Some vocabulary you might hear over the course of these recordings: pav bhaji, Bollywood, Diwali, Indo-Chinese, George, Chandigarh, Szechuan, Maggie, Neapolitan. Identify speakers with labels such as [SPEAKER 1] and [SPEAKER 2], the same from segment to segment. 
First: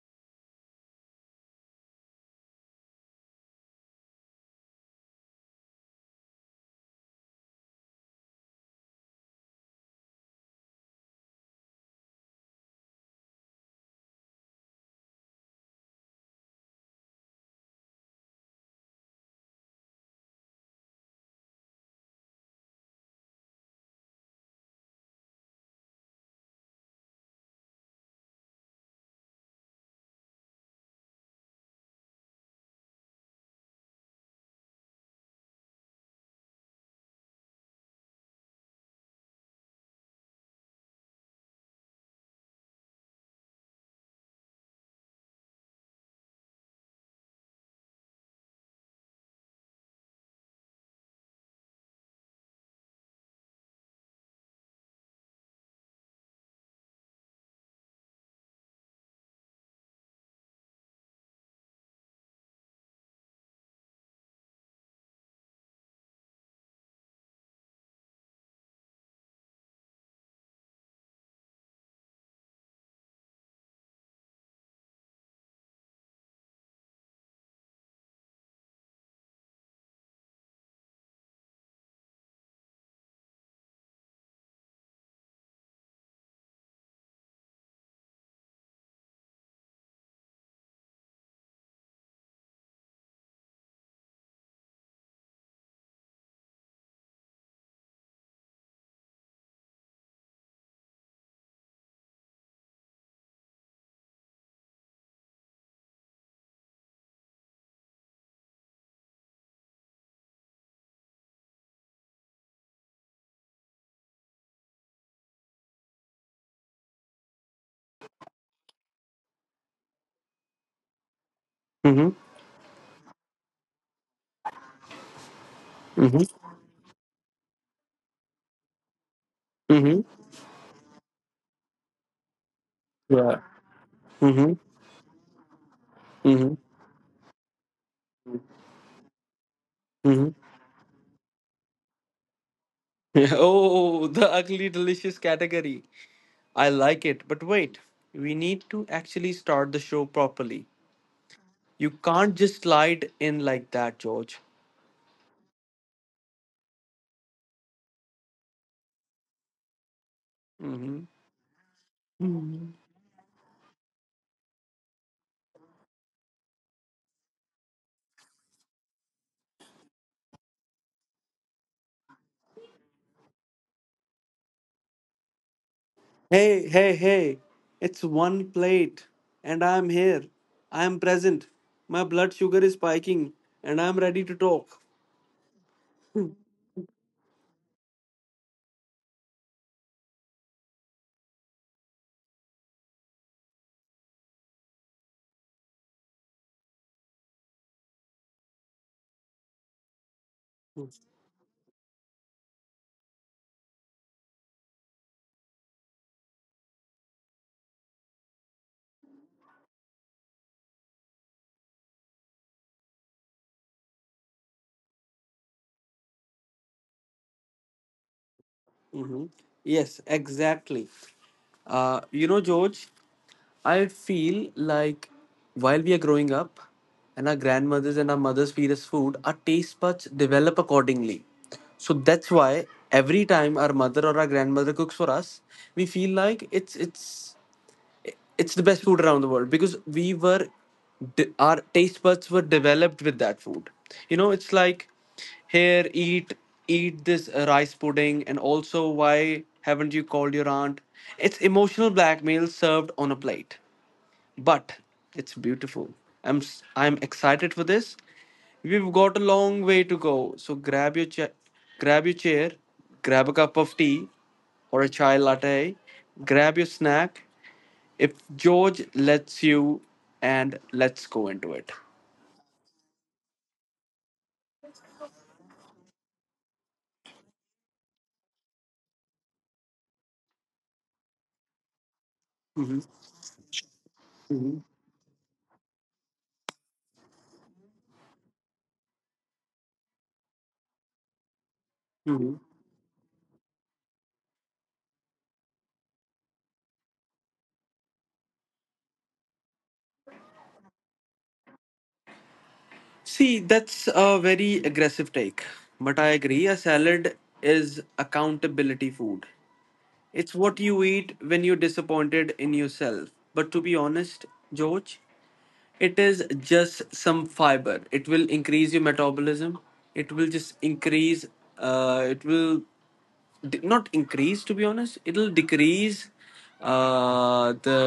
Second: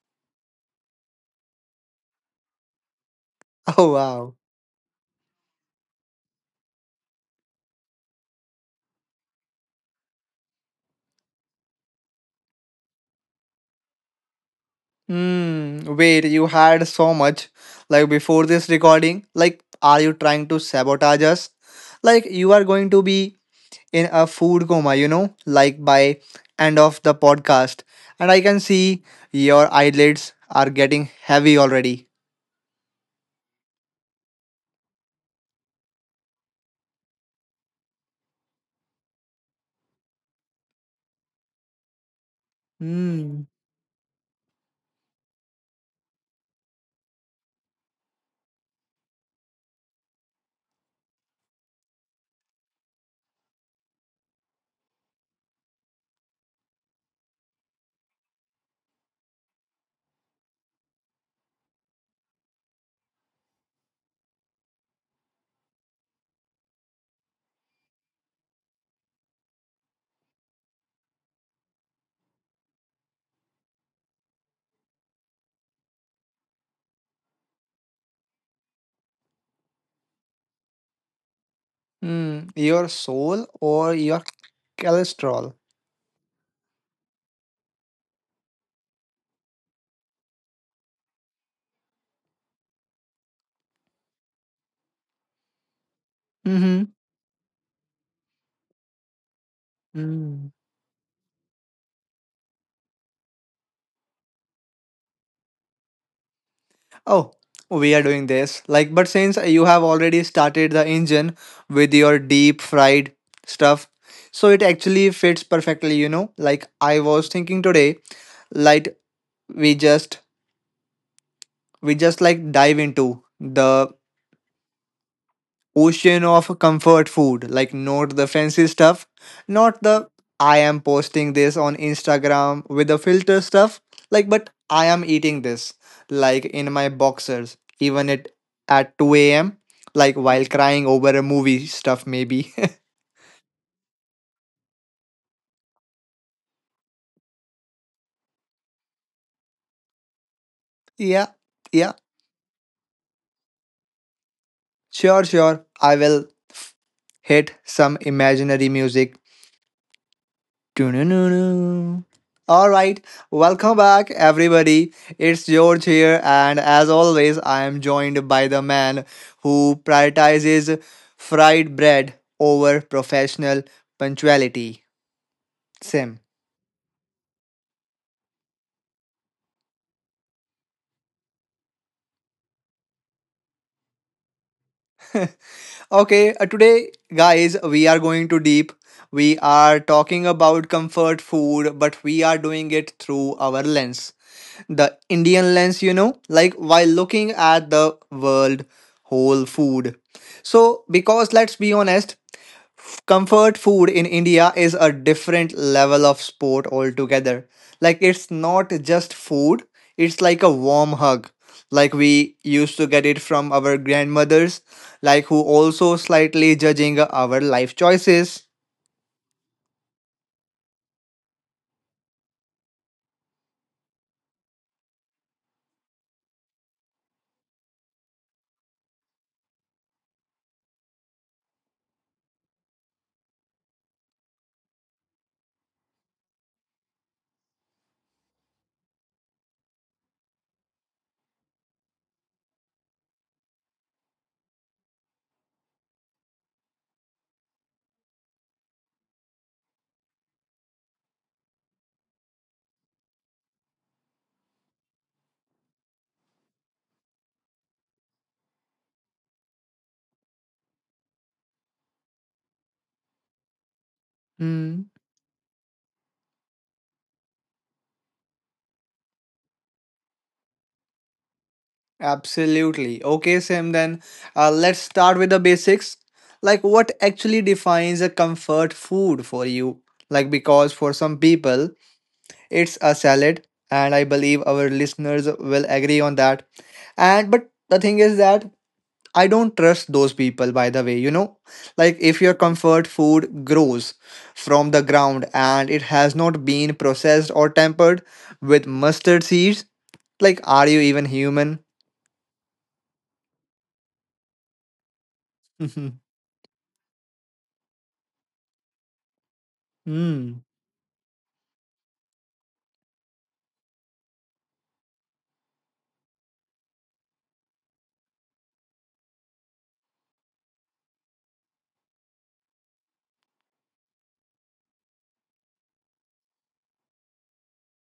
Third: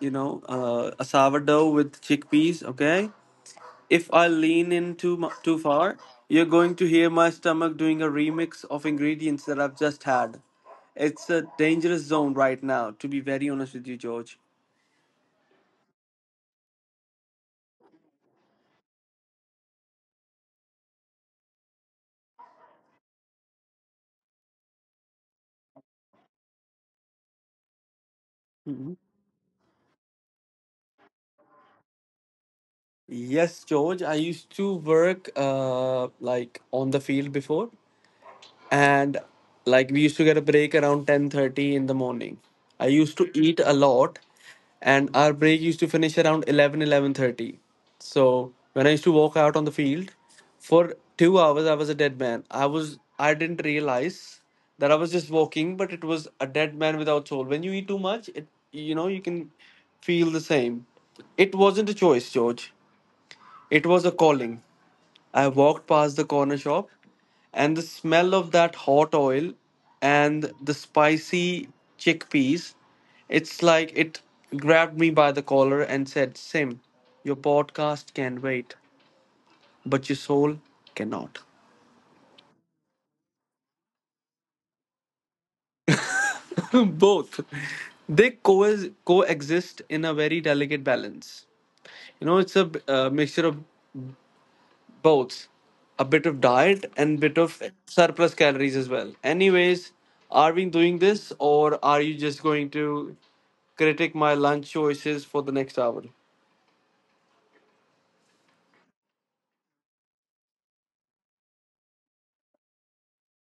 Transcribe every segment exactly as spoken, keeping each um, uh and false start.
[SPEAKER 1] you know, uh, a sourdough with chickpeas, okay?
[SPEAKER 2] Oh,
[SPEAKER 1] If I
[SPEAKER 2] wow.
[SPEAKER 1] lean in too mu- too far, you're going to hear my stomach doing a remix of ingredients that I've just had. It's a dangerous zone right now, to be very honest with you, George.
[SPEAKER 2] Hmm, wait, you had so much, like, before this recording? Like, are you trying to sabotage us? Like, you are going to be in a food coma, you know, like by end of the podcast. And I can
[SPEAKER 1] Mhm.
[SPEAKER 2] see your eyelids are getting heavy already.
[SPEAKER 1] Yes, George. I used to work uh like on the field before. And like we used to get a break around ten thirty in the morning. I used to
[SPEAKER 2] Mm.
[SPEAKER 1] eat a lot, and our break used to finish around eleven, eleven thirty. So when I used to walk out on the field for two hours, I was a dead man. i was I didn't realize that I was just walking, but it was a dead man without soul. When you eat too much, it you know you can feel the same. It wasn't a choice, George. It was a calling. I walked past the corner shop, and the smell of that hot oil and the spicy chickpeas, it's like it grabbed me by the collar and said, Sim, your podcast can wait, but your soul cannot.
[SPEAKER 2] Hmm, your soul or your cholesterol?
[SPEAKER 1] Both. They co- coexist in a very delicate balance. You know, it's a uh, mixture of both, a bit of diet
[SPEAKER 2] Mm-hmm.
[SPEAKER 1] and bit of surplus calories as well. Anyways,
[SPEAKER 2] Mm.
[SPEAKER 1] are we doing this, or are you just going to critique my lunch choices for the next hour.
[SPEAKER 2] Oh, we are doing this. Like, but since you have already started the engine with your deep fried stuff, so it actually fits perfectly, you know. Like I was thinking today, like we just we
[SPEAKER 3] Mm-hmm.
[SPEAKER 2] just like dive into the ocean
[SPEAKER 3] Mm-hmm.
[SPEAKER 2] of comfort food. Like, not the fancy stuff, not
[SPEAKER 3] Mm-hmm.
[SPEAKER 2] the I am posting this on Instagram with the
[SPEAKER 3] Yeah.
[SPEAKER 2] filter stuff. Like, but
[SPEAKER 3] Mm-hmm.
[SPEAKER 2] I am eating this, like
[SPEAKER 3] Mm-hmm.
[SPEAKER 2] in my boxers, even it at two a m, like
[SPEAKER 3] Mm-hmm.
[SPEAKER 2] while crying over a movie stuff, maybe.
[SPEAKER 3] Yeah. Oh, the ugly delicious category. I like it. But wait, we need to actually start the show properly.
[SPEAKER 2] yeah,
[SPEAKER 3] You
[SPEAKER 2] yeah,
[SPEAKER 3] can't just slide in like that, George.
[SPEAKER 2] sure, sure. I will f- hit some imaginary music.
[SPEAKER 3] Mm-hmm.
[SPEAKER 2] Doo-doo-doo-doo. All
[SPEAKER 3] Hmm.
[SPEAKER 2] right, welcome back, everybody. It's George here, and as always, I am joined by the man who prioritizes fried bread over professional punctuality, Sim.
[SPEAKER 3] Hey, hey, hey. It's one plate, and I'm here. I'm present. My blood sugar is spiking, and I'm ready to talk.
[SPEAKER 2] Okay, uh, today, guys, we are going to deep. We are talking about comfort food, but we are doing it through our lens, the Indian lens, you know, like while looking at the world whole food. So, because let's be honest, f- comfort food in India is a different level of sport altogether. Like, it's not just food, it's like a warm hug. Like, we used to get it from our grandmothers, like, who also slightly judging our life choices.
[SPEAKER 3] Yes, exactly. Uh, you know, George, I feel like while we are growing up and our grandmothers and our mothers feed us food, our taste buds develop accordingly. So that's why every time our mother or our grandmother cooks for us, we feel like it's it's it's the best food around the world because we were de- our taste buds were developed with that food. You know, it's like here eat eat this uh, rice pudding, and also why haven't you called your aunt? It's emotional blackmail served on a plate, but it's beautiful. I'm i i'm excited for this. We've got a long way to go, so grab your cha- grab your chair, grab a cup of tea or a chai latte, grab your snack if George lets you, and let's go into it.
[SPEAKER 2] Absolutely. Okay, Sim, then uh, let's start with the basics. Like, what actually defines a comfort food for you? Like, because for some people, it's a salad, and I believe our listeners will agree on that. And but the thing is that I don't trust those people, by the way, you know? Like, if
[SPEAKER 3] Mhm.
[SPEAKER 2] your comfort food grows from the ground and it has not been processed or tempered with mustard seeds, like, are you even human?
[SPEAKER 3] See, that's a very aggressive take. But I agree, a salad is accountability food. It's
[SPEAKER 2] Hmm.
[SPEAKER 3] what you eat when you're disappointed in yourself. But to be honest, George, it is just some fiber. It will increase your metabolism. It will just increase, uh, it will d- not increase, to be honest, it'll decrease uh the